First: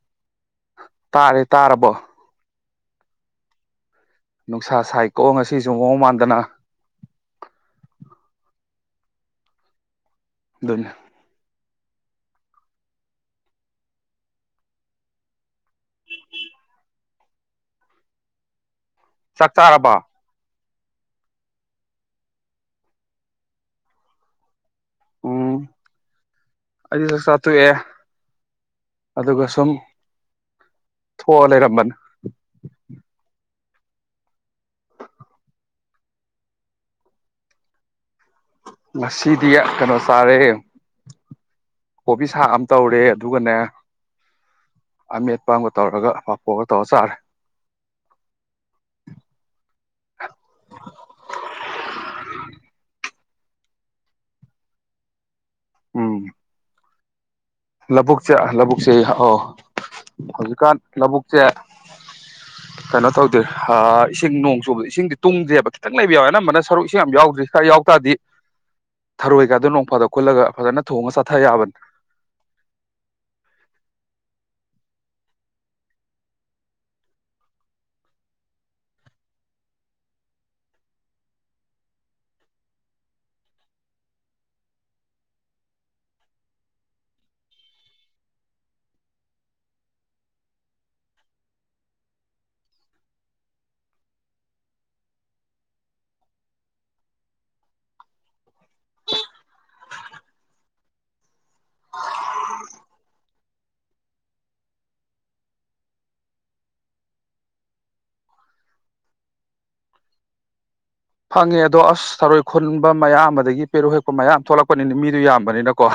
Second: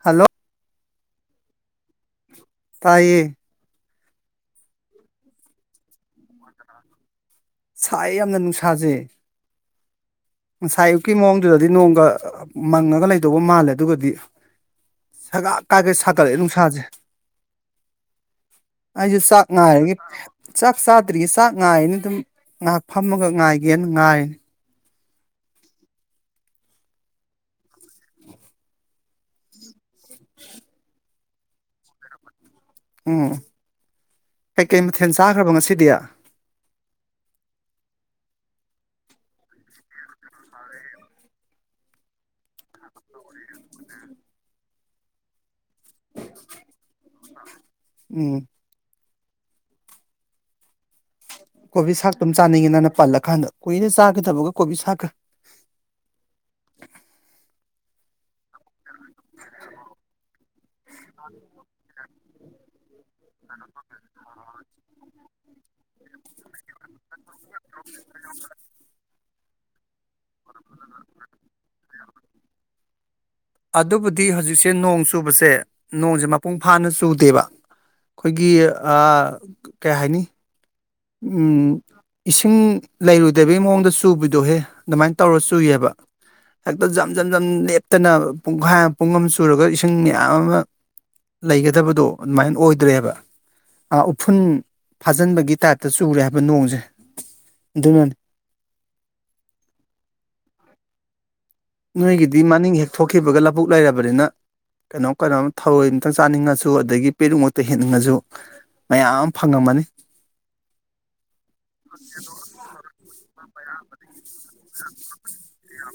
hello ꯇꯥꯔꯦ ꯇꯥꯔꯕꯣ ꯇꯥꯏꯌꯦ ꯅꯨꯡꯁꯥ ꯁꯥꯏꯀꯣꯛ ꯉꯁꯤꯁꯨ ꯃꯑꯣꯡ ꯃꯥꯟꯗꯅ ꯁꯥꯏ ꯌꯥꯝꯅ ꯅꯨꯡꯁꯥꯖ ꯑꯗꯨꯅꯤ ꯁꯥꯏꯨꯀꯤ ꯃꯣꯝꯗꯨꯗ ꯅꯣꯡꯒ ꯃꯪꯉꯒ ꯂꯩꯗꯧꯕ ꯃꯥꯜꯂꯦ ꯑꯗꯨꯒꯗꯤ ꯁꯒꯛ ꯀꯥꯏ ꯀꯩ ꯁꯥꯒꯠꯂꯛꯑꯦ ꯅꯨꯡꯁꯥꯁꯦ ꯑꯩꯁꯨ ꯆꯥꯛ ꯉꯥꯏꯔꯒ ꯆꯥꯛ ꯆꯥꯗ꯭ꯔꯤꯌꯦ ꯆꯥꯛ ꯉꯥꯏꯔꯤꯅꯦ ꯑꯗꯨꯝ ꯉꯥꯏꯍꯥꯛ ꯐꯝꯃꯒ ꯉꯥꯏꯒꯦꯅ ꯉꯥꯏꯔꯤꯅꯤ ꯎꯝ ꯑꯩꯁꯨ ꯆꯥꯛꯆꯥꯊꯣꯛꯑꯦ ꯑꯗꯨꯒ ꯁꯨꯝ ꯊꯣ ꯂꯩꯔꯝꯕꯅꯦ ꯎꯝ ꯀꯩꯀꯩ ꯃꯊꯦꯜ ꯆꯥꯈ꯭ꯔꯕꯣ ꯉꯁꯤꯗꯤ ꯉꯁꯤꯗꯤ ꯀꯩꯅꯣ ꯆꯥꯔꯦ ꯀꯣꯕꯤ ꯁꯥ ꯑꯃ ꯇꯧꯔꯦ ꯑꯗꯨꯒꯅꯦ ꯑꯃꯦꯠꯄꯒ ꯇꯧꯔꯒ ꯄꯄꯣꯛꯑꯒ ꯇꯧꯔ ꯆꯥꯔꯦ ꯎꯝ ꯀꯣꯕꯤ ꯁꯥꯛꯇꯝ ꯆꯥꯅꯤꯡꯉꯦ ꯅꯪꯅ ꯄꯜꯂ ꯀꯥꯟꯗ ꯀꯨꯏꯔꯦ ꯆꯥꯒꯤꯗꯕꯒ ꯀꯣꯕꯤ ꯁꯥꯛꯀ ꯎꯝ ꯂꯥꯕꯨꯛ ꯂꯧꯕꯨꯛꯁꯦ ꯑ ꯍꯧꯖꯤꯛꯀꯥꯟ ꯂꯧꯕꯕꯨꯛꯁꯦ ꯀꯩꯅꯣ ꯇꯧꯗ꯭ꯔꯦ ꯏꯁꯤꯡ ꯅꯣꯡ ꯆꯨꯕꯗ ꯏꯁꯤꯡꯗꯤ ꯇꯨꯡꯗ꯭ꯔꯦꯕ ꯈꯤꯇꯪ ꯂꯩꯕ ꯌꯥꯎꯋꯦ ꯑꯅꯝꯕꯅ ꯁꯔꯨꯛ ꯏꯁꯤꯡ ꯌꯥꯝ ꯌꯥꯎꯗ꯭ꯔꯤ ꯈꯔ ꯌꯥꯎꯇꯥꯗꯤ ꯊꯔꯣꯏꯒꯗꯣ ꯅꯣꯡ ꯐꯥꯗꯣꯛ ꯀꯨꯜꯂꯒ ꯐꯖꯅ ꯊꯣꯡꯉ ꯆꯊꯥ ꯌꯥꯕꯅꯤ ꯑꯗꯨꯕꯨꯗꯤ ꯍꯧꯖꯤꯛꯁꯦ ꯅꯣꯡ ꯆꯨꯕꯁꯦ ꯅꯣꯡꯁꯦ ꯃꯄꯨꯡ ꯐꯥꯅ ꯆꯨꯗꯦꯕ ꯑꯩꯈꯣꯏꯒꯤ ꯀꯩ ꯍꯥꯏꯅꯤ ꯏꯁꯤꯡ ꯂꯩꯔꯨꯗꯕꯩ ꯃꯑꯣꯡꯗ ꯆꯨꯕꯗꯣꯍꯦ ꯑꯗꯨꯃꯥꯏꯅ ꯇꯧꯔ ꯆꯨꯏꯌꯦꯕ ꯍꯦꯛꯇ ꯖꯝ ꯖꯝ ꯖꯝ ꯂꯦꯞꯇꯅ ꯄꯨꯡꯈꯥꯏ ꯑꯃ ꯄꯨꯡ ꯑꯃ ꯆꯨꯔꯒ ꯏꯁꯤꯡ ꯃꯌꯥꯝ ꯑꯃ ꯂꯩꯒꯗꯕꯗꯣ ꯑꯗꯨꯃꯥꯏꯅ ꯑꯣꯏꯗ꯭ꯔꯦꯕ ꯎꯐꯨꯟ ꯐꯥꯖꯤꯟꯕꯒꯤ ꯇꯥꯏꯞ ꯇ ꯆꯨꯔꯦ ꯍꯥꯏꯕ ꯅꯣꯡꯁꯦ ꯑꯗꯨꯅꯅꯤ ꯅꯣꯏꯒꯤꯗꯤ ꯃꯅꯤꯡ ꯍꯦꯛ ꯊꯣꯛꯈꯤꯕꯒ ꯂꯕꯨꯨꯛ ꯂꯩꯔꯕꯅꯤꯅ ꯀꯩꯅꯣꯝ ꯀꯩꯅꯣꯝ ꯊꯑꯣꯏ ꯑꯝꯇꯪ ꯆꯥꯅꯤꯡꯉꯁꯨ ꯑꯗꯒꯤ ꯄꯦꯔꯨꯛꯃꯛꯇ ꯍꯦꯟꯅꯤꯡꯉꯁꯨ ꯃꯌꯥꯝ ꯑꯃ ꯐꯪꯉꯝꯃꯅꯤ ꯐꯪꯉꯦ ꯑꯗꯣ ꯑꯁ ꯊꯔꯣꯏ ꯈꯨꯟꯕ ꯃꯌꯥꯝ ꯑꯃꯗꯒꯤ ꯄꯦꯔꯨꯈꯦꯛꯄ ꯃꯥꯌꯥꯝ ꯊꯣꯛꯂꯛꯄꯅꯤꯅ ꯃꯤꯗꯨ ꯌꯥꯝꯕꯅꯤꯅꯀꯣ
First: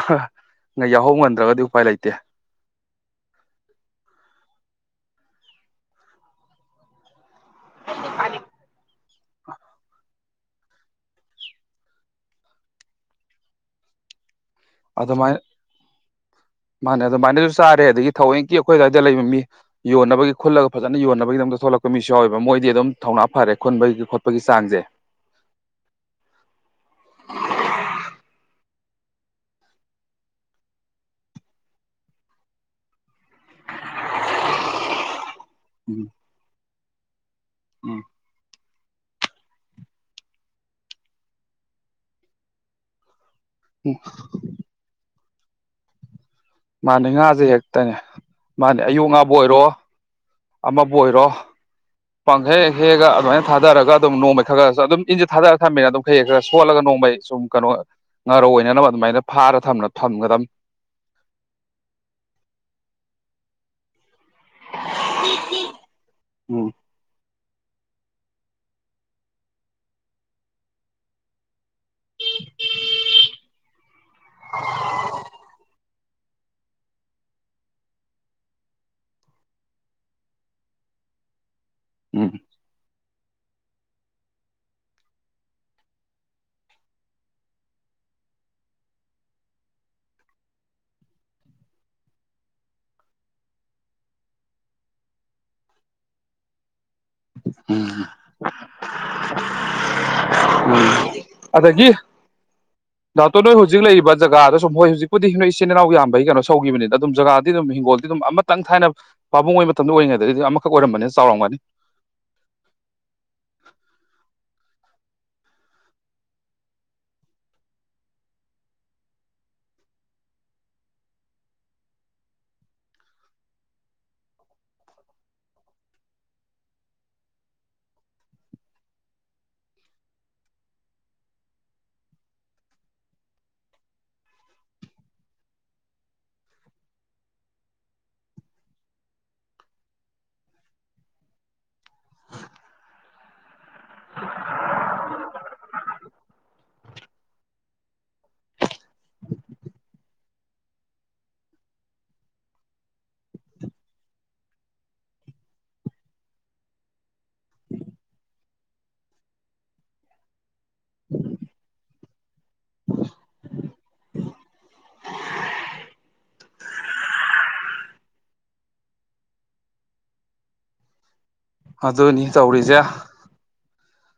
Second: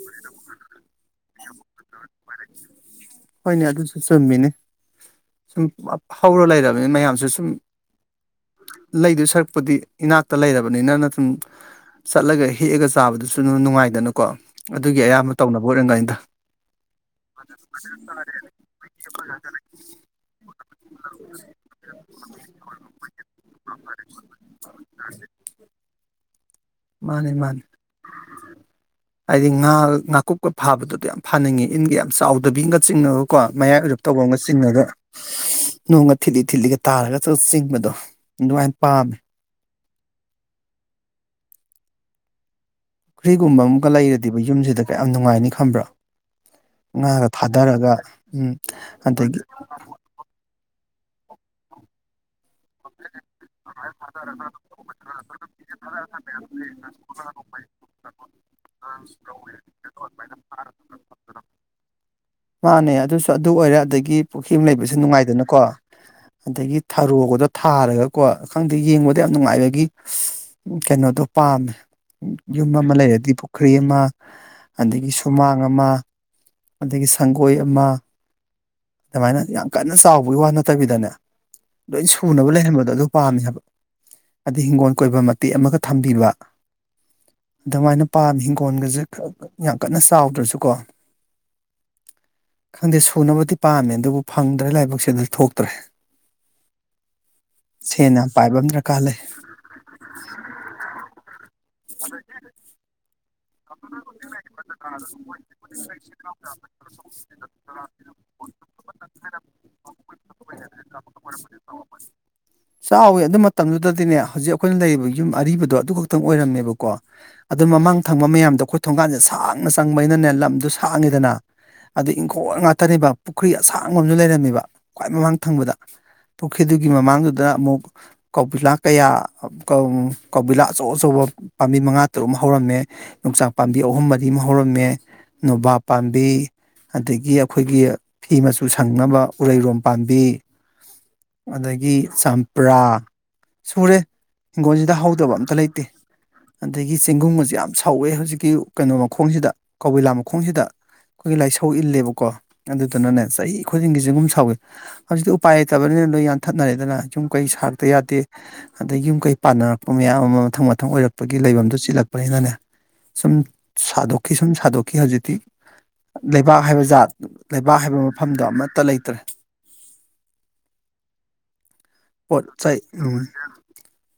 ꯉ ꯌꯥꯎꯍꯧ ꯉꯟꯗ꯭ꯔꯒꯗꯤ ꯎꯄꯥꯏ ꯂꯩꯇꯦ ꯍꯣꯏꯅꯦ ꯑꯗꯨꯁꯨ ꯆꯨꯝꯃꯤꯅꯤ ꯁꯨꯝ ꯍꯧꯔ ꯂꯩꯔꯕꯅꯤ ꯃꯌꯥꯝꯁꯨ ꯁꯨꯝ [unintelligible] ꯂꯩꯗꯨ ꯁꯔꯛꯄꯗꯤ ꯏꯅꯥꯛꯇ ꯂꯩꯔꯕꯅꯤꯅ ꯅꯠꯇꯝ ꯆꯠꯂꯒ ꯍꯦꯛꯑꯒ ꯆꯥꯕꯗꯨꯁꯨ ꯑꯗꯨꯝ ꯅꯨꯡꯉꯥꯏꯗꯅꯀꯣ ꯑꯗꯨꯒꯤ ꯑꯌꯥꯝꯕ ꯑꯗꯨꯃꯥꯏꯅ ꯇꯧꯅꯕ ꯑꯣꯏꯔꯝꯒꯅꯤꯗ ꯃꯥꯅꯦ ꯑꯗꯨꯃꯥꯏꯅꯁꯨ ꯆꯥꯔꯦ ꯑꯗꯒꯤ ꯊꯑꯣꯏꯀꯤ ꯑꯩꯈꯣꯏ ꯑꯗꯨꯋꯥꯏꯗ ꯂꯩꯕ ꯃꯤ ꯌꯣꯟꯅꯕꯒꯤ ꯈꯨꯜꯂꯒ ꯐꯖꯅ ꯌꯣꯟꯅꯕꯒꯤꯗꯃꯛꯇ ꯊꯣꯛꯂꯛꯄ ꯃꯤꯁꯨ ꯌꯥꯎꯋꯦꯕ ꯃꯣꯏꯗꯤ ꯑꯗꯨꯝ ꯊꯧꯅꯥ ꯐꯔꯦ ꯈꯨꯟꯕꯒꯤ ꯈꯣꯠꯄꯒꯤ ꯆꯥꯡꯁꯦ ꯃꯥꯅꯤ ꯃꯥꯅꯤ ꯍꯥꯏꯗꯤ ꯉꯥ ꯉꯥꯀꯨꯞꯀ ꯐꯥꯕꯗꯨꯗꯤ ꯌꯥꯝ ꯐꯥꯅꯤꯡꯉꯤ ꯏꯟꯒ ꯌꯥꯝ ꯆꯥꯎꯗꯕꯤꯒ ꯆꯤꯡꯉꯒꯀꯣ ꯃꯌꯥꯏ ꯑꯣꯏꯔꯞ ꯇꯧꯕ ꯑꯃꯒ ꯆꯤꯡꯉꯒ ꯎꯝ ꯅꯣꯡꯉ ꯊ ꯊꯤꯒ ꯇꯥꯔꯒ ꯆꯤꯡꯕꯗꯣ ꯎꯝ ꯑꯗꯨꯉꯥꯏ ꯄꯝ ꯐ꯭ꯔꯤꯒꯨꯝꯕ ꯑꯃꯨꯛ ꯂꯩꯔꯗꯤ ꯌꯨꯝꯁꯤꯗ ꯀꯌꯥꯝ ꯅꯨꯡꯉꯥꯏꯅꯤ ꯈꯝꯕ꯭ꯔꯥ ꯃꯥꯅꯦ ꯉꯥꯁꯦ ꯍꯦꯛꯇꯅꯦ ꯎꯝ ꯃꯥꯅꯦ ꯑꯌꯨꯛ ꯉꯥꯕꯨ ꯑꯗꯒꯤ ꯑꯣꯏꯔꯣ ꯑꯃꯕꯨ ꯑꯣꯏꯔꯣ ꯄꯪꯈꯦ ꯍꯦꯛꯑꯒ ꯑꯗꯨꯃꯥꯏꯅ ꯊꯥꯗꯔꯒ ꯑꯗꯨꯝ ꯅꯣꯡꯃꯩ ꯈꯔ ꯈꯔ ꯑꯗꯨꯝ ꯏꯟꯁꯦ ꯊꯥꯗꯔ ꯊꯝꯃꯤꯅ ꯑꯗꯨꯝ ꯈꯩ ꯍꯦꯛ ꯈꯔ ꯁꯣꯠꯂꯒ ꯅꯣꯡꯃꯩ ꯁꯨꯝ ꯀꯩꯅꯣ ꯉꯥꯔꯧ ꯑꯣꯏꯅꯅꯕ ꯑꯗꯨꯃꯥꯏꯅ ꯐꯥꯔ ꯊꯝ ꯊꯝꯒꯗ ꯃꯥꯅꯦ ꯑꯗꯨꯁꯨ ꯑꯗꯨ ꯑꯣꯏꯔꯦ ꯑꯗꯒꯤ ꯄꯨꯈ꯭ꯔꯤ ꯑꯃ ꯂꯩꯕꯁꯨ ꯅꯨꯡꯉꯥꯏꯗꯅꯀꯣ ꯎꯝ ꯑꯗꯒꯤ ꯊꯔꯣꯒꯗꯣ ꯊꯥꯔꯒꯀꯣ ꯈꯪꯗꯦ ꯌꯦꯡꯕꯗ ꯌꯥꯝ ꯅꯨꯡꯉꯥꯏꯕꯒꯤ ꯀꯩꯅꯣꯗꯣ ꯄꯥꯝꯃꯦ ꯌꯨꯝ ꯑꯃ ꯂꯩꯔꯗꯤ ꯄꯨꯈ꯭ꯔꯤ ꯑꯃ ꯑꯗꯒꯤ ꯁꯨꯃꯥꯡ ꯑꯃ ꯑꯗꯒꯤꯗꯒꯤ ꯁꯪꯒꯣꯏ ꯑꯃ ꯑꯗꯨꯃꯥꯏꯅ ꯌꯥꯝ ꯀꯟꯅ ꯆꯥꯎꯕꯒꯤ ꯋꯥ ꯅꯠꯇꯕꯤꯗꯅꯦ ꯂꯣꯏ ꯎꯝ ꯁꯨꯅꯕ ꯂꯩꯍꯟꯕꯗꯣ ꯑꯗꯨ ꯄꯥꯝꯃꯦ ꯍꯥꯏꯕ ꯍꯥꯏꯩ ꯍꯤꯡꯒꯣꯜ ꯀꯣꯏꯕ ꯃꯇꯦꯛ ꯑꯃꯒ ꯊꯝꯕꯤꯕ ꯑꯗꯨꯃꯥꯏꯅ ꯄꯥꯝꯃꯤ ꯍꯤꯡꯒꯣꯜꯒꯁꯦ ꯌꯥꯝ ꯀꯟꯅ ꯆꯥꯎꯗ꯭ꯔꯁꯨꯀꯣ ꯈꯪꯗꯦ ꯁꯨꯅꯕꯗꯤ ꯄꯥꯝꯃꯦ ꯑꯗꯨꯕꯨ ꯐꯪꯗ꯭ꯔꯦ ꯂꯥꯏꯕꯛꯁ ꯑꯗꯨ ꯊꯣꯛꯇ꯭ꯔꯦ ꯁꯦꯟ ꯌꯥꯝ ꯄꯥꯏꯕ ꯑꯃ ꯝ ꯗꯔꯀꯥꯔ ꯂꯩ ꯎꯝ ꯑꯗꯒꯤ ꯗꯥꯛꯇꯣ ꯅꯣꯏ ꯍꯧꯖꯤꯛ ꯂꯩꯔꯤꯕ ꯖꯒꯥꯗ ꯁꯨꯝ ꯍꯣꯏ ꯍꯧꯖꯤꯛꯄꯨꯗꯤ ꯅꯣꯏ ꯏꯆꯤꯟ ꯏꯅꯥꯎ ꯌꯥꯝꯕꯒꯤ ꯀꯩꯅꯣ ꯁꯧꯈꯤꯕꯅꯤꯗ ꯑꯗꯨꯝ ꯖꯒꯥꯗꯤ ꯑꯗꯨꯝ ꯍꯤꯡꯒꯣꯜꯗꯤ ꯑꯗꯨꯝ ꯑꯃꯇꯪ ꯊꯥꯏꯅ ꯄꯥꯕꯨꯡꯉꯣꯏ ꯃꯇꯝꯗ ꯑꯣꯏꯔꯤꯉꯩꯗꯗꯤ ꯑꯗꯨꯝ ꯑꯃꯈꯛ ꯑꯣꯏꯔꯝꯕꯅꯤꯅ ꯆꯥꯎꯔꯝꯒꯅꯤ ꯆꯥꯎꯋꯦ ꯑꯗꯨ ꯃꯇꯝꯗꯨꯗꯗꯤꯅꯦ ꯍꯧꯖꯤꯛ ꯑꯩꯈꯣꯏꯅ ꯂꯩꯔꯤꯕ ꯌꯨꯝ ꯑꯔꯤꯕꯗꯣ ꯑꯗꯨ ꯈꯛꯇꯪ ꯑꯣꯏꯔꯝꯃꯦꯕꯀꯣ ꯑꯗꯨ ꯃꯃꯥꯡ ꯊꯪꯕ ꯃꯌꯥꯝꯗꯣ ꯑꯩꯈꯣꯏ ꯊꯣꯡꯒꯥꯟꯁꯦ ꯁꯥꯡꯅ ꯆꯪꯕꯩꯅꯅꯦ ꯂꯝꯗꯣ ꯁꯥꯡꯉꯤꯗꯅ ꯑꯗꯨ ꯏꯪꯈꯣꯜ ꯉꯥꯛꯇꯅꯦꯕ ꯄꯨꯈ꯭ꯔꯤ ꯑꯁꯥꯡꯕ ꯑꯃꯁꯁꯨ ꯂꯩꯔꯝꯃꯦꯕ ꯈ꯭ꯋꯥꯏ ꯃꯃꯥꯡ ꯊꯪꯕꯗ ꯄꯨꯈ꯭ꯔꯤꯗꯨꯒꯤ ꯃꯃꯥꯡꯗꯨꯗ ꯑꯃꯨꯛ ꯀꯧꯕꯤꯂꯥ ꯀꯌꯥ ꯀꯧꯕꯤꯂꯥ ꯑꯆꯧ ꯑꯆꯧꯕ ꯄꯥꯝꯕꯤ ꯃꯉꯥ ꯇꯔꯨꯛ ꯍꯧꯔꯝꯃꯦ ꯌꯣꯡꯆꯥꯛ ꯄꯥꯝꯕꯤ ꯑꯍꯨꯝ ꯃꯔꯤ ꯑꯃ ꯍꯧꯔꯝꯃꯦ ꯅꯣꯕꯥꯞ ꯄꯥꯝꯕꯤ ꯑꯗꯒꯤ ꯑꯩꯈꯣꯏꯒꯤ ꯐꯤ ꯃꯆꯨ ꯁꯪꯅꯕ ꯎꯔꯩꯔꯣꯝ ꯄꯥꯝꯕꯤ ꯑꯗꯒꯤ ꯆꯝꯄ꯭ꯔꯥ ꯁꯨꯔꯦ ꯍꯤꯡꯈꯣꯜꯁꯤꯗ ꯍꯧꯗꯕ ꯑꯝꯇ ꯂꯩꯇꯦ ꯑꯗꯒꯤ ꯆꯦꯡꯒꯨꯝꯁꯦ ꯌꯥꯝ ꯁꯧꯋꯦ ꯍꯧꯖꯤꯛꯀꯤ ꯀꯩꯅꯣ ꯃꯈꯣꯡꯁꯤꯗ ꯀꯏꯂꯥ ꯃꯈꯣꯡꯁꯤꯗ ꯑꯩꯈꯣꯏꯒꯤ ꯂꯥꯏ ꯁꯧ ꯏꯜꯂꯦꯕꯀꯣ ꯑꯗꯨꯗꯨꯅꯅꯦ ꯆꯍꯤ ꯈꯨꯗꯤꯡꯒꯤꯁꯒꯨꯝ ꯁꯥꯎꯋꯤ ꯍꯧꯖꯤꯛꯇꯤ ꯎꯄꯥꯏ ꯂꯩꯇꯕꯅꯤꯅ ꯂꯣꯏ ꯌꯥꯟꯊꯠꯅꯔꯦꯗꯅ ꯌꯨꯝ ꯀꯩ ꯁꯥꯔꯛꯇ ꯌꯥꯗꯦ ꯑꯗꯩ ꯌꯨꯝ ꯀꯩ ꯄꯥꯟꯅꯔꯛꯄ ꯃꯌꯥꯝ ꯑꯃ ꯃꯊꯪ ꯃꯊꯪ ꯑꯣꯏꯔꯛꯄꯒꯤ ꯂꯩꯐꯝꯗꯨꯣ ꯆꯤꯜꯂꯛꯄꯅꯤꯅꯅꯦ ꯁꯨꯝ ꯁꯥꯗꯣꯛꯈꯤ ꯁꯨꯝ ꯁꯥꯗꯣꯛꯈꯤ ꯍꯧꯖꯤꯛꯇꯤ ꯂꯩꯕꯥꯛ ꯍꯥꯏꯕ ꯖꯥꯠ ꯂꯩꯕꯥꯛ ꯍꯥꯏꯕ ꯃꯐꯝꯗꯣ ꯑꯃꯠꯇ ꯂꯩꯇ꯭ꯔꯦ ꯑꯗꯨꯅꯤ ꯄꯣꯠ ꯇꯧꯔꯤꯁꯦ ꯆꯩ ꯎꯝ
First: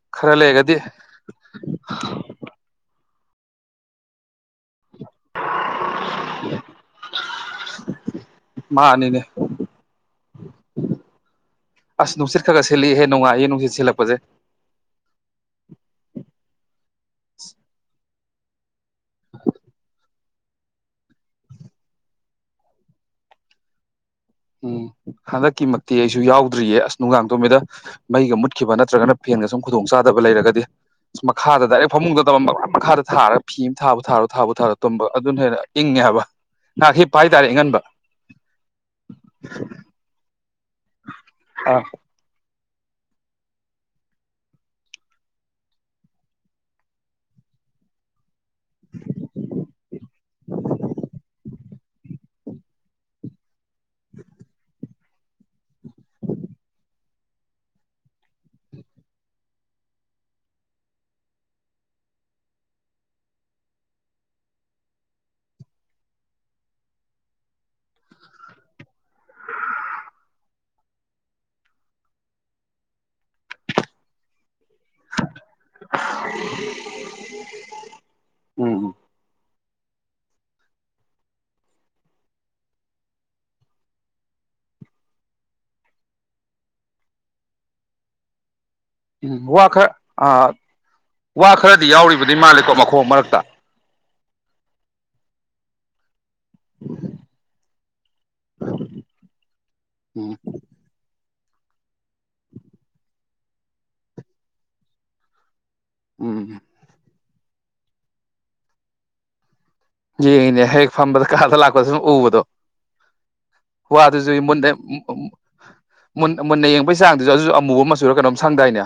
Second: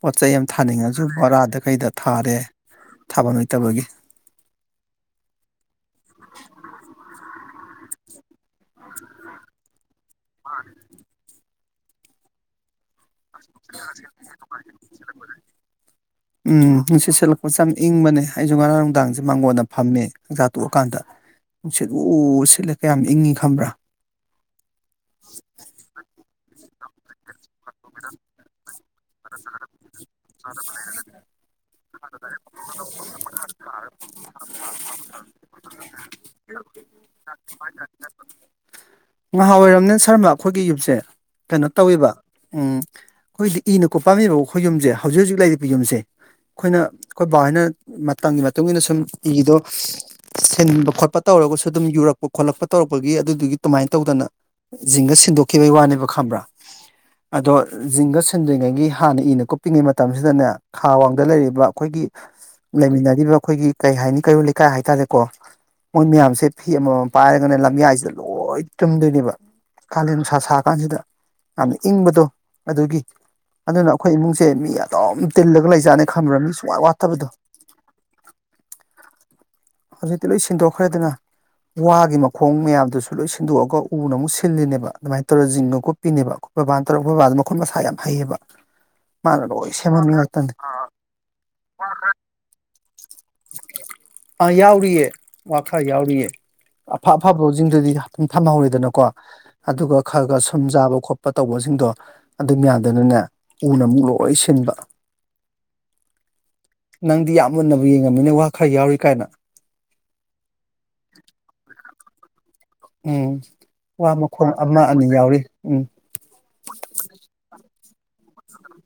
ꯄꯣꯠ ꯈꯔ ꯆꯩꯩ ꯑꯃ ꯂꯩꯔꯒꯗꯤ ꯊꯥꯅꯤꯡꯉꯁꯨ ꯕꯣꯔꯥꯗ ꯀꯩꯗ ꯊꯥꯔꯦ ꯊꯥꯐꯝ ꯂꯩꯇꯕꯒꯤ [unintelligible] ꯃꯥꯅꯤꯅꯦ ꯑꯁ ꯅꯨꯡꯁꯤꯔ ꯀꯒꯦꯜꯂꯤ ꯍ [unintelligible] ꯎꯝ ꯅꯨꯡꯁꯤꯠ ꯁꯠꯂꯛꯄꯁꯦ ꯌꯥꯝ ꯏꯪꯕꯅꯦ ꯑꯩꯁꯨ ꯉꯔꯥꯡ ꯅꯨꯡꯗꯥꯡꯁꯦ ꯃꯥꯡꯒꯣꯟꯅ ꯐꯝꯃꯦ ꯍꯛꯆꯥ ꯇꯣꯛꯑꯀꯥꯟꯗ ꯅꯨꯡꯁꯤꯠꯂꯨ ꯁꯤꯠꯂꯦ ꯀꯌꯥꯝ ꯏꯪꯉꯤ ꯈꯕ꯭ꯔꯥ ꯎꯝ ꯑꯗꯀꯤ ꯃꯦꯁꯨ ꯌꯥꯎ ꯑꯗꯨ꯭ꯔꯤꯌꯦ ꯑꯁ ꯅꯨꯡꯗꯥꯡ ꯇꯧꯝꯃꯤꯗ ꯃꯩꯒ ꯃꯠꯀꯤꯈꯤꯕꯕ [unintelligible] ꯐꯦꯟꯒ ꯁꯨꯝ ꯈꯨꯗꯣꯡ ꯆꯥꯗꯕ ꯂꯩꯔꯒꯗꯤ ꯃꯈꯥꯗ ꯗꯥꯏꯔꯦꯛ ꯐꯃꯨꯡꯗ ꯇꯕ ꯃꯈ ꯃꯈꯥꯗ ꯊꯥꯔꯒ ꯐꯤ ꯑꯃ ꯊꯥꯕꯨ ꯊꯥꯔ ꯊꯥꯕꯨ ꯊꯥꯔ ꯇꯨꯝꯕ ꯑꯗꯨꯅ ꯍꯦꯟꯅ ꯏꯪꯉꯦ ꯍꯥꯏꯕ ꯉꯥꯏꯍꯥꯛ ꯍꯄ ꯍꯥꯏ ꯇꯔꯦ ꯏꯪꯍꯟꯕ ꯅꯍꯥ ꯑꯣꯏꯔꯝ ꯅꯅ ꯁꯔꯃ ꯑꯩꯈꯣꯏꯒꯤ ꯌꯨꯝꯁꯦ ꯀꯩꯅꯣ ꯑ ꯇꯧꯋꯦꯕ ꯎꯝ ꯑꯩꯈꯣꯏꯗꯤ ꯏꯅ ꯣ ꯄꯥꯝꯃꯤꯕ ꯑꯩꯈꯣꯏ ꯌꯨꯝꯁꯦ ꯍꯧꯖꯤꯛ ꯍꯧꯖꯤꯛ ꯂꯩꯔꯤꯕ ꯌꯨꯝꯁꯦ ꯑꯩꯈꯣꯏꯅ ꯑꯩꯈꯣꯏ ꯕꯥꯍꯅ ꯃꯇꯝꯒꯤ ꯃꯇꯨꯡ ꯏꯟꯅ ꯁꯨꯝ ꯏꯗꯣ ꯁꯤꯟꯕ ꯈꯣꯠꯄ ꯇꯧꯔꯒꯁꯨ ꯑꯗꯨꯝ ꯌꯨꯔꯛꯄ ꯈꯣꯠꯂꯛꯄ ꯇꯧꯔꯛꯄꯒꯤ ꯑꯗꯨꯗꯨꯒꯤ ꯑꯗꯨꯃꯥꯏꯅ ꯇꯧꯗꯅ ꯖꯤꯡꯒ ꯁꯤꯟꯗꯣꯛꯈꯤꯕꯒꯤ ꯋꯥꯅꯦꯕ ꯈꯕ꯭ꯔꯥ ꯑꯗꯣ ꯖꯤꯡꯒ ꯁꯤꯟꯗ꯭ꯔꯤꯉꯩ ꯒꯤ ꯍꯥꯟꯅ ꯏꯅ ꯀꯨꯞꯄꯤꯤꯉꯩ ꯃꯇꯝꯁꯤꯗꯅꯦ ꯈꯥ ꯋꯥꯡꯗ ꯂꯩꯔꯤꯕ ꯑꯩꯈꯣꯏꯒꯤ ꯂꯩꯃꯤꯟꯅꯔꯤꯕ ꯑꯩꯈꯣꯏꯒꯤ ꯀꯩ ꯍꯥꯏꯅꯤ ꯀꯩꯔꯣꯜ ꯂꯩꯀꯥꯏ ꯍꯥꯏꯇꯥꯔꯦꯀꯣ ꯃꯣꯏ ꯃꯌꯥꯝꯁꯦ ꯐꯤ ꯑꯃꯃꯝ ꯄꯥꯏꯔꯒꯅꯦ ꯂꯝꯌꯥꯏꯁꯤꯗ ꯂꯣꯏ ꯆꯨꯝꯗꯣꯏꯅꯦꯕ ꯀꯥꯂꯦꯟ ꯅꯨꯡꯁꯥ ꯁꯥ ꯀꯥꯟꯁꯤꯗ ꯌꯥꯝꯅ ꯏꯪꯕꯗꯣ ꯑꯗꯨꯒꯤ ꯑꯗꯨꯅ ꯑꯩꯈꯣꯏ ꯏꯃꯨꯡꯁꯤꯡ ꯁꯦ ꯃꯤ ꯑꯗꯨꯝ ꯇꯤꯜꯂꯒ ꯂꯩꯖꯥꯠꯅꯤ ꯈꯪꯨꯔꯅꯤ ꯁꯨꯡꯋꯥꯥꯏ ꯋꯥꯠꯇꯕꯗꯣ ꯎꯝ ꯍꯧꯖꯤꯛꯇꯤ ꯂꯣꯏ ꯁꯤꯟꯗꯣꯛꯈ꯭ꯔꯦꯗꯅ ꯋꯥꯒꯤ ꯃꯈꯣꯡ ꯃꯌꯥꯝꯗꯨꯁꯨ ꯂꯣꯏ ꯁꯤꯟꯗꯣꯛꯑꯒ ꯎꯅ ꯑꯃꯨꯛ ꯁꯤꯜꯂꯤꯅꯦꯕ ꯑꯗꯨꯃꯥꯏꯅ ꯇꯧꯔꯒ ꯤꯡꯉ ꯈꯣꯠꯄꯤꯅꯦꯕ ꯑꯩꯈꯣꯏ ꯕꯕꯥꯅ ꯇꯧꯔꯒ ꯕꯕꯥꯗꯨꯅ ꯃꯈꯨꯠ ꯃꯁꯥ ꯌꯥꯝ ꯍꯩꯑꯕ [unintelligible] ꯎꯝ ꯋꯥ ꯈꯔ ꯋꯥ ꯈꯔꯗꯤ ꯌꯥꯎꯔꯤꯕꯗꯤ ꯃꯥꯜꯂꯦꯀꯣ ꯃꯈꯣꯏ ꯑ ꯌꯥꯎꯔꯤꯌꯦ ꯈꯔ ꯌꯥꯎꯔꯤꯌꯦ ꯑꯐ ꯑꯐꯕꯁꯤꯡꯗꯨꯗꯤ ꯑꯗꯨꯝ ꯐꯝꯍꯧꯔꯤꯦꯗꯅꯀꯣ ꯑꯗꯨꯒ ꯈꯔ ꯎꯝ ꯈꯔ ꯁꯨꯝ ꯆꯥꯕ ꯈꯣꯠꯄ ꯇꯧꯕꯁꯤꯡꯗꯣ ꯑꯗꯨꯝ ꯌꯥꯗꯅꯅꯦ ꯎꯅ ꯑꯃꯨꯛ ꯂꯣꯏ ꯁꯤꯟꯕ ꯎꯝ ꯅꯪꯗꯤ ꯌꯥꯝ ꯃꯨꯟꯅꯕ ꯑꯗꯨ ꯌꯦꯡꯉꯝꯃꯤꯅꯦ ꯋꯥ ꯈꯔ ꯌꯥꯎꯔꯤ ꯀꯥꯏꯅ ꯌꯦꯅꯦ ꯍꯦꯦꯛ ꯐꯝꯕ ꯀ ꯂꯥꯛꯣꯏ ꯎ ꯗꯣ ꯎꯝ ꯋꯥ ꯃꯈꯣꯡ ꯑꯃ ꯑꯅꯤ ꯌꯥꯎꯔꯤ ꯎꯝ ꯃꯨꯟꯅ ꯌꯦꯡꯕꯩ ꯆꯥꯡꯗꯨꯁꯨ ꯑꯗꯨꯁꯨ ꯑꯃꯨꯕ ꯃꯆꯨꯔ ꯀꯣꯝ ꯁꯪꯗꯥꯏꯅꯦ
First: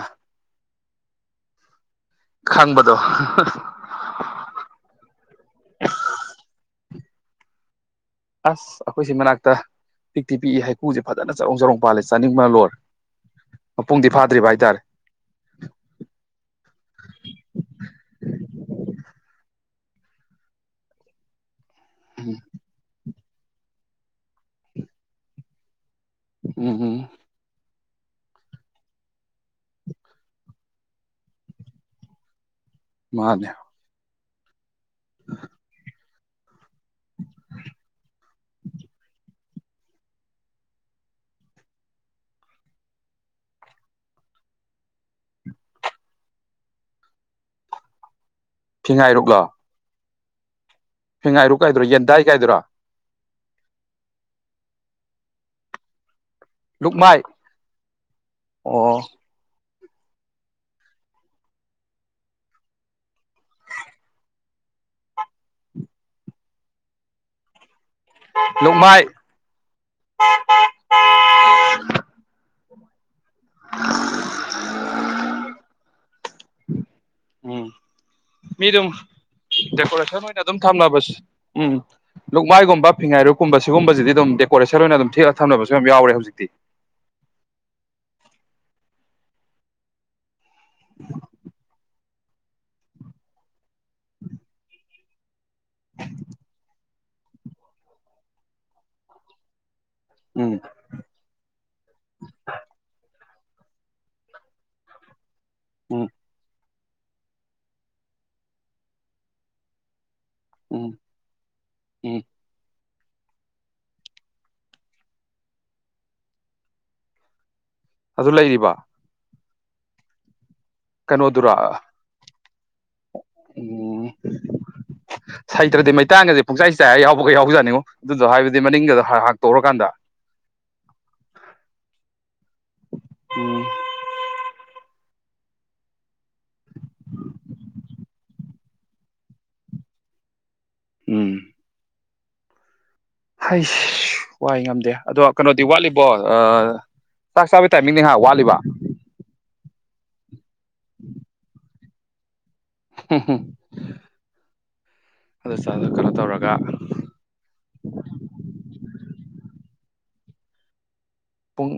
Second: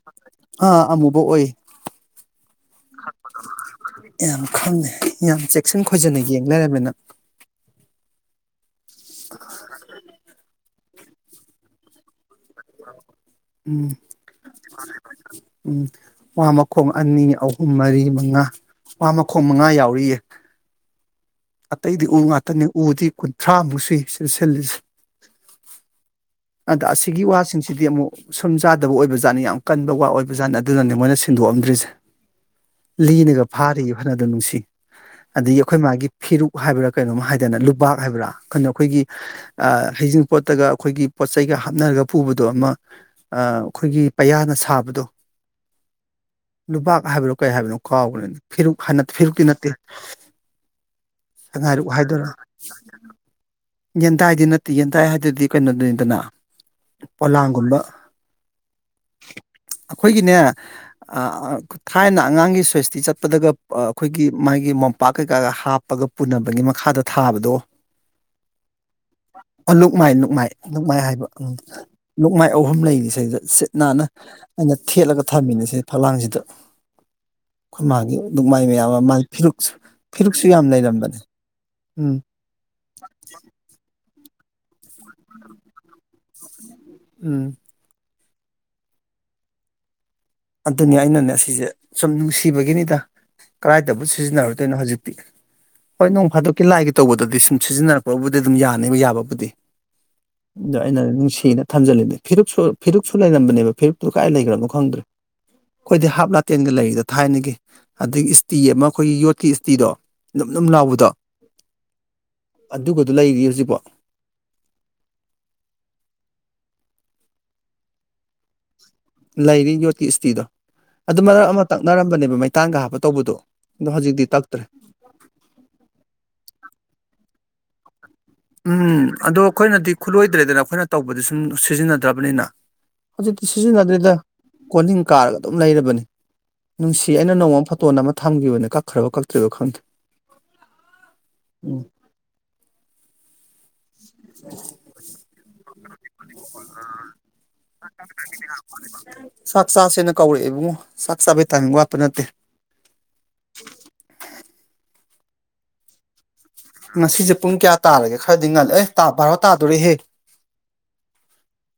ꯑꯥ ꯑꯃꯨꯕ ꯑꯣꯏ ꯈꯪꯕꯗꯣ ꯌꯥꯝ ꯈꯪꯉꯦ ꯌꯥꯝ ꯆꯦꯛꯁꯤꯟ ꯈꯣꯏꯖꯟꯅ ꯌꯦꯡ ꯂꯩꯔꯝꯃꯤꯅ ꯑꯁ ꯑꯩꯈꯣꯏꯁꯤ ꯃꯅꯥꯛꯇ ꯄꯤꯛꯇꯤ ꯄꯤꯛꯏ ꯍꯥꯏ ꯍꯨꯦ ꯐꯅ ꯆꯔꯣꯡ ꯆꯣꯡ ꯄꯜꯂ ꯆꯥꯅꯤꯡ ꯎꯝ ꯍꯥꯏꯇꯥꯔꯦ ꯎꯝ ꯋꯥ ꯃꯈꯣꯡ ꯑꯅꯤ ꯑꯍꯨꯝ ꯃꯔꯤ ꯃꯉꯥ ꯋꯥ ꯃꯈꯣꯡ ꯃꯉꯥ ꯌꯥꯎꯔꯤꯌꯦ ꯑꯇꯩꯗꯤ ꯎ ꯎꯝ ꯉꯥꯛꯇꯅꯦ ꯎꯗꯤ ꯀꯨꯟ ꯊꯔꯥꯃꯨꯛꯁꯤ ꯁꯤ ꯁꯤꯜꯂꯤꯁꯤ ꯎꯝ ꯑꯗ ꯎꯝ ꯁꯤꯒꯤ ꯋꯥꯁꯤ ꯁꯤꯗꯤ ꯑꯃꯨꯛ ꯁꯨꯝ ꯆꯥꯗꯕꯖꯥꯠꯅꯤ ꯌꯥꯝ ꯀꯟꯕ ꯋꯥ ꯑꯣꯏꯕꯖꯥꯠꯅꯤ ꯑꯗꯨꯅꯅꯦ ꯃꯣꯏꯅ ꯁꯤꯟꯗꯣꯛꯑꯝꯗ꯭ꯔꯤꯁꯦ ꯂꯤꯅꯒ ꯃꯥꯅꯦ ꯐꯥꯔꯤꯨ ꯈ ꯑꯗꯨ ꯅꯨꯡꯁꯤ ꯑꯗꯒꯤ ꯑꯩꯈꯣꯏ ꯃꯥꯒꯤ ꯐꯤꯔꯨꯛ ꯍꯥꯏꯕ꯭ꯔꯥ ꯀꯩꯅꯣꯝꯃ ꯍꯥꯏꯗꯅ ꯂꯨꯕꯥꯛ ꯍꯥꯏꯕ꯭ꯔꯥ ꯀꯩꯅꯣ ꯑꯩꯈꯣꯏꯒꯤ ꯍꯩꯖꯤꯡꯄꯣꯠꯇꯒ ꯑꯩꯈꯣꯏꯒꯤ ꯄꯣꯠ ꯆꯩꯒ ꯍꯥꯞꯅꯔꯒ ꯄꯨꯕꯗꯣ ꯑꯃ ꯑꯩꯈꯣꯏꯒꯤ ꯄꯌꯥꯅ ꯁꯥꯕꯗꯣ ꯂꯨꯕꯥꯛ ꯍꯥꯏꯕꯅꯣ ꯀꯩ ꯍꯥꯏꯕꯅꯣ ꯀꯥꯎꯕꯅꯣꯅ ꯐꯦꯔꯨꯛ ꯍꯅ ꯐꯦꯔꯨꯛꯇꯤ ꯐꯤꯉꯥꯏꯔꯨꯛꯂꯣ ꯅꯠꯇꯦ ꯐꯤꯉꯥꯏꯔꯨꯛ ꯀꯥꯏꯗꯨꯔꯥ ꯁꯉꯥꯏꯔꯛ ꯌꯦꯟꯗꯥꯏ ꯍꯥꯏꯗꯅ ꯀꯥꯏꯗꯨꯔꯥ ꯌꯦꯟꯗꯥꯏꯗꯤ ꯅꯠꯇꯦ ꯌꯦꯟꯗꯥꯏ ꯍꯥꯏꯗꯨꯗꯤ ꯀꯩꯅꯣꯗꯅꯤꯗꯅ ꯂꯨꯞꯃꯥꯏ ꯑꯣ ꯑꯩꯈꯣꯏꯒꯤꯅꯦ ꯊꯥꯏꯅ ꯑꯉꯥꯡꯒꯤ ꯁ꯭ꯋꯦꯁꯇꯤ ꯆꯠꯄꯗꯒ ꯑꯩꯈꯣꯏꯒꯤ ꯃꯥꯒꯤ ꯃꯣꯝꯄꯥꯛ ꯀꯩꯀꯥꯒ ꯍꯥꯞꯄꯒ ꯄꯨꯅꯕꯒꯤ ꯃꯈꯥꯗ ꯊꯥꯕꯗꯣ ꯂꯨꯛꯃꯥꯏ ꯑ ꯂꯣꯛꯃꯥꯏ ꯂꯣꯛꯃꯥꯏ ꯂꯣꯛꯃꯥꯏ ꯍꯥꯏꯕ ꯄꯛꯃꯥꯏ ꯑꯍꯨꯝ ꯂꯩꯔꯤꯁꯤꯗ ꯁꯤꯠ ꯅꯥꯟꯅ ꯑꯩꯅ ꯊꯦꯠꯂꯒ ꯊꯝꯃꯤꯅꯦ ꯁꯤ ꯐꯛꯂꯥꯡꯁꯤꯗ ꯎꯝ ꯑꯩꯈꯣꯏ ꯃꯥꯒꯤ ꯂꯨꯛꯃꯥꯏ ꯃꯤ ꯑꯗꯨꯝ ꯃꯌꯥꯝ ꯑꯃ ꯃꯥꯒꯤ ꯐꯤꯔꯨꯛꯁꯨ ꯗꯦꯀꯣꯔꯦꯁꯟ ꯑꯣꯏꯅ ꯐꯤꯔꯨꯛꯁꯨ ꯑꯗꯨꯝ ꯌꯥꯝ ꯊꯝꯅꯕ ꯂꯩꯔꯝꯕꯅꯦ ꯎꯝ ꯂꯨꯛꯃꯥꯏꯒꯨꯝꯕ ꯐꯤꯉꯥꯏꯔꯨꯛꯀꯨꯝꯕ ꯁꯤꯒꯨꯝꯕꯁꯤꯗꯤ ꯦꯀꯦꯟ ꯁꯠ ꯑꯣꯏꯅ ꯑꯗꯨꯝ ꯊꯤꯑ ꯊꯝꯅꯕꯁꯨ ꯌꯥꯝ ꯌꯥꯎꯔꯦ ꯍꯧꯖꯤꯛꯇꯤ ꯎꯝ ꯑꯗꯨꯅꯤ ꯑꯩꯅꯅꯦ ꯁꯤꯁꯦ ꯁꯨꯝ ꯅꯨꯡꯁꯤꯕꯒꯤꯅꯤꯗ ꯀꯗꯥꯏꯗꯕꯨ ꯁꯤꯖꯤꯟꯅꯔꯗꯣꯏꯅꯣ ꯍꯧꯖꯤꯛꯇꯤ ꯍꯣꯏꯅꯣ ꯐ ꯑꯗꯨ ꯀꯂ ꯍꯥꯏꯒꯦ ꯇꯧꯕꯗꯗꯤ ꯁꯨꯝ ꯁꯤꯖꯤꯟꯅꯔꯛꯄꯕꯨꯗꯤ ꯑꯗꯨꯝ ꯌꯥꯅꯤ ꯌꯥꯕꯕꯨꯗꯤ ꯎꯝ ꯑ ꯑꯩꯅ ꯅꯨꯡꯁꯤꯅ ꯊꯝꯖꯅꯤꯡꯅꯦꯦ ꯐꯤꯔ ꯐꯤꯔ ꯁꯨ ꯂꯩꯔꯝꯕꯅꯦ ꯐꯤꯞꯨ ꯀꯥꯏ ꯂꯩꯈ꯭ꯔꯅꯣ ꯈꯪꯗ꯭ꯔꯦ ꯎꯝ ꯑꯩꯈꯣꯏꯗꯤ ꯍꯥꯞ ꯇꯦꯟꯗ ꯂꯩꯌꯦ ꯁꯤꯗ ꯊꯥꯏꯅꯒꯤ ꯑꯗꯒꯤ ꯏꯁꯇꯤ ꯑꯃ ꯑꯩꯈꯣꯏꯒꯤ ꯌꯣꯠꯀꯤ ꯏꯁꯇꯤꯗꯣ ꯂꯝ ꯂꯝ ꯎꯝ ꯂꯥꯎꯕꯗ ꯎꯝ ꯑꯗꯨꯒꯗꯨ ꯂꯩꯔꯤ ꯍꯧꯖꯤꯛꯐꯥꯎ ꯑꯗꯨ ꯂꯩꯔꯤꯕ ꯂꯥꯏꯔꯤ ꯌꯣꯠꯀꯤ ꯏꯁꯇꯤꯗꯣ ꯑꯗꯨ ꯃꯔꯛ ꯀꯩꯅꯣꯗꯨꯔꯥ ꯑꯃ ꯇꯛꯅꯔꯝꯕꯅꯦꯕ ꯃꯩ ꯇꯥꯡꯒ ꯍꯥꯞꯄ ꯇꯧꯕꯗꯣ ꯑꯗꯣ ꯎꯝ ꯍꯧꯖꯤꯛꯇꯤ ꯇꯛꯇ꯭ꯔꯦ ꯍꯩꯇ꯭ꯔꯗꯤ ꯃꯩꯇꯥꯟꯒꯁꯦ ꯄꯨꯡꯆꯥꯏ ꯆꯥꯏꯔ ꯌꯥꯎꯕꯒ ꯌꯥꯎꯖꯥꯠꯅꯦ ꯉ [inaudible] [unintelligible] ꯎꯝ ꯑꯗꯣ ꯑꯩꯈꯣꯏꯅꯗꯤ ꯈꯨꯠꯂꯣꯏꯗ꯭ꯔꯦꯗꯅ ꯑꯩꯈꯣꯏꯅ ꯇꯧꯕꯗꯤ ꯁꯨꯝ ꯁꯤꯖꯤꯟꯅꯗ꯭ꯔꯕꯅꯤꯅ ꯍꯧꯖꯤꯛꯇꯤ ꯎꯝ ꯁꯤꯖꯤꯟꯅꯗ꯭ꯔꯤꯗ ꯀꯣꯟꯍꯤꯡ ꯀꯥꯔꯒ ꯑꯗꯨꯝ ꯂꯩꯔꯕꯅꯤ ꯅꯨꯡꯁꯤ ꯑꯩꯅ ꯅꯣꯡꯃ ꯐꯣꯇꯣꯟ ꯑꯃ ꯊꯝꯈꯤꯕꯅꯦ ꯀꯛꯈ꯭ꯔꯕ ꯀꯛꯇ꯭ꯔꯤꯕ ꯈꯪꯗꯦ ꯎꯝ ꯍꯩꯁ ꯋꯥꯏ ꯉꯝꯗꯦ ꯑꯗꯣ ꯀꯩꯅꯣꯗꯤ ꯋꯥꯠꯂꯤꯀꯣ ꯆꯥꯛ ꯆꯥꯕꯒꯤ ꯇꯥꯏꯃꯤꯡꯅꯤ ꯉꯥꯏꯍꯥꯛ ꯋꯥꯠꯂꯤꯕ ꯆꯥꯛ ꯆꯁꯦꯅ ꯀꯧꯔꯛꯑꯦꯕ ꯑꯃꯨꯛ ꯆꯥꯛꯆꯥꯕꯩ ꯇꯥꯏꯃꯤꯡ ꯋꯥꯠ ꯄ ꯅꯠꯇꯦ [inaudible] [unintelligible] ꯑꯗꯨ ꯀꯩꯅꯣ ꯇꯧꯔꯒ ꯉꯁꯤꯁꯦ ꯄꯨꯡ ꯀꯌꯥ ꯇꯥꯔꯒꯦ ꯈꯔꯗꯤ ꯉꯜꯂꯦ ꯑꯦ ꯇꯥ ꯚꯥꯔꯣ ꯇꯥꯗꯣꯔꯦꯍꯦ ꯄꯨꯡ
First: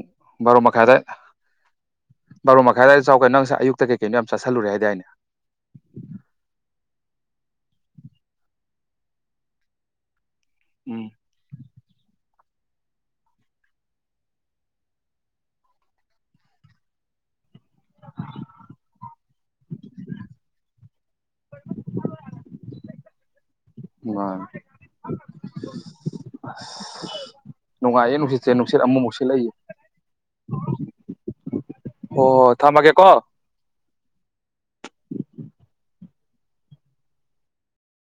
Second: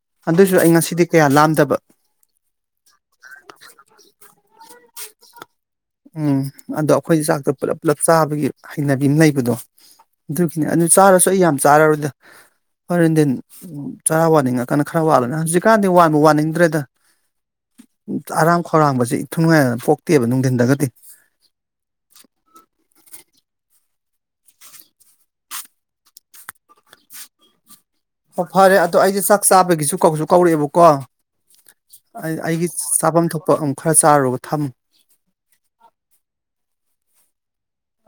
ꯕꯥꯔꯣ ꯑꯗꯨꯏꯁꯨ ꯑꯩ ꯃꯈꯥꯏꯗ ꯉꯁꯤꯗꯤ ꯀꯌꯥ ꯂꯥꯝꯗꯕ ꯕꯥꯔꯣ ꯃꯈꯥꯏ ꯑꯗꯥꯏꯗ ꯆꯥꯎ ꯀꯩꯅꯣ ꯅꯪ ꯉꯁꯥꯏ ꯑꯌꯨꯛꯇ ꯀꯩꯀꯩꯅꯣ ꯌꯥꯝ ꯆꯠꯁꯤꯜꯂꯨꯔꯦ ꯍꯥꯏꯗꯥꯏꯅꯦ ꯎꯝ ꯑꯗꯣ ꯑꯩꯈꯣꯏꯒꯤ ꯆꯥꯛꯇꯣ ꯄꯨꯂꯞ ꯄꯨꯂꯞ ꯆꯥꯕꯒꯤ ꯍꯩꯅꯕꯤ ꯑꯃ ꯂꯩꯕꯗꯣ ꯑꯗꯨꯒꯤꯅꯦ ꯑꯗꯨ ꯎꯝ ꯆꯥꯔꯁꯨ ꯑꯩ ꯌꯥꯝ ꯆꯥꯔꯔꯣꯏꯗ ꯍꯣꯔꯦꯟꯅꯨꯡꯗꯤꯟ ꯆꯔꯥ ꯋꯥꯅꯤꯡꯉꯛꯀꯥꯟꯅ ꯈꯔ ꯋꯥꯠꯂꯣꯅꯦ ꯍꯧꯖꯤꯛꯀꯥꯟꯗꯤ ꯋꯥꯟꯕ ꯋꯥꯅꯤꯡꯗ꯭ꯔꯦꯗ ꯑꯔꯥꯝ ꯈꯧꯔꯥꯡꯕꯁꯦ ꯏꯊꯨꯡꯉꯥꯏꯅ ꯄꯣꯛꯇꯦꯕ ꯅꯨꯡꯊꯤꯟꯗꯒ ꯑꯦ [inaudible] [unintelligible] [inaudible] [unintelligible] ꯍ ꯑꯣ ꯐꯔꯦ ꯑꯗꯣ ꯑꯩꯁꯦ ꯆꯥꯛ ꯆꯥꯕꯒꯤꯁꯨ ꯀꯧꯖꯨ ꯀꯧꯔꯛꯑꯦꯕꯀꯣ ꯍꯣ ꯑꯩ ꯍꯣ ꯑꯩꯒꯤ ꯊꯝꯃꯒꯦꯀꯣ ꯆꯐꯝ ꯊꯣꯛꯄ ꯎꯝ ꯈꯔ ꯆꯥꯔꯨꯕ ꯊꯝꯃ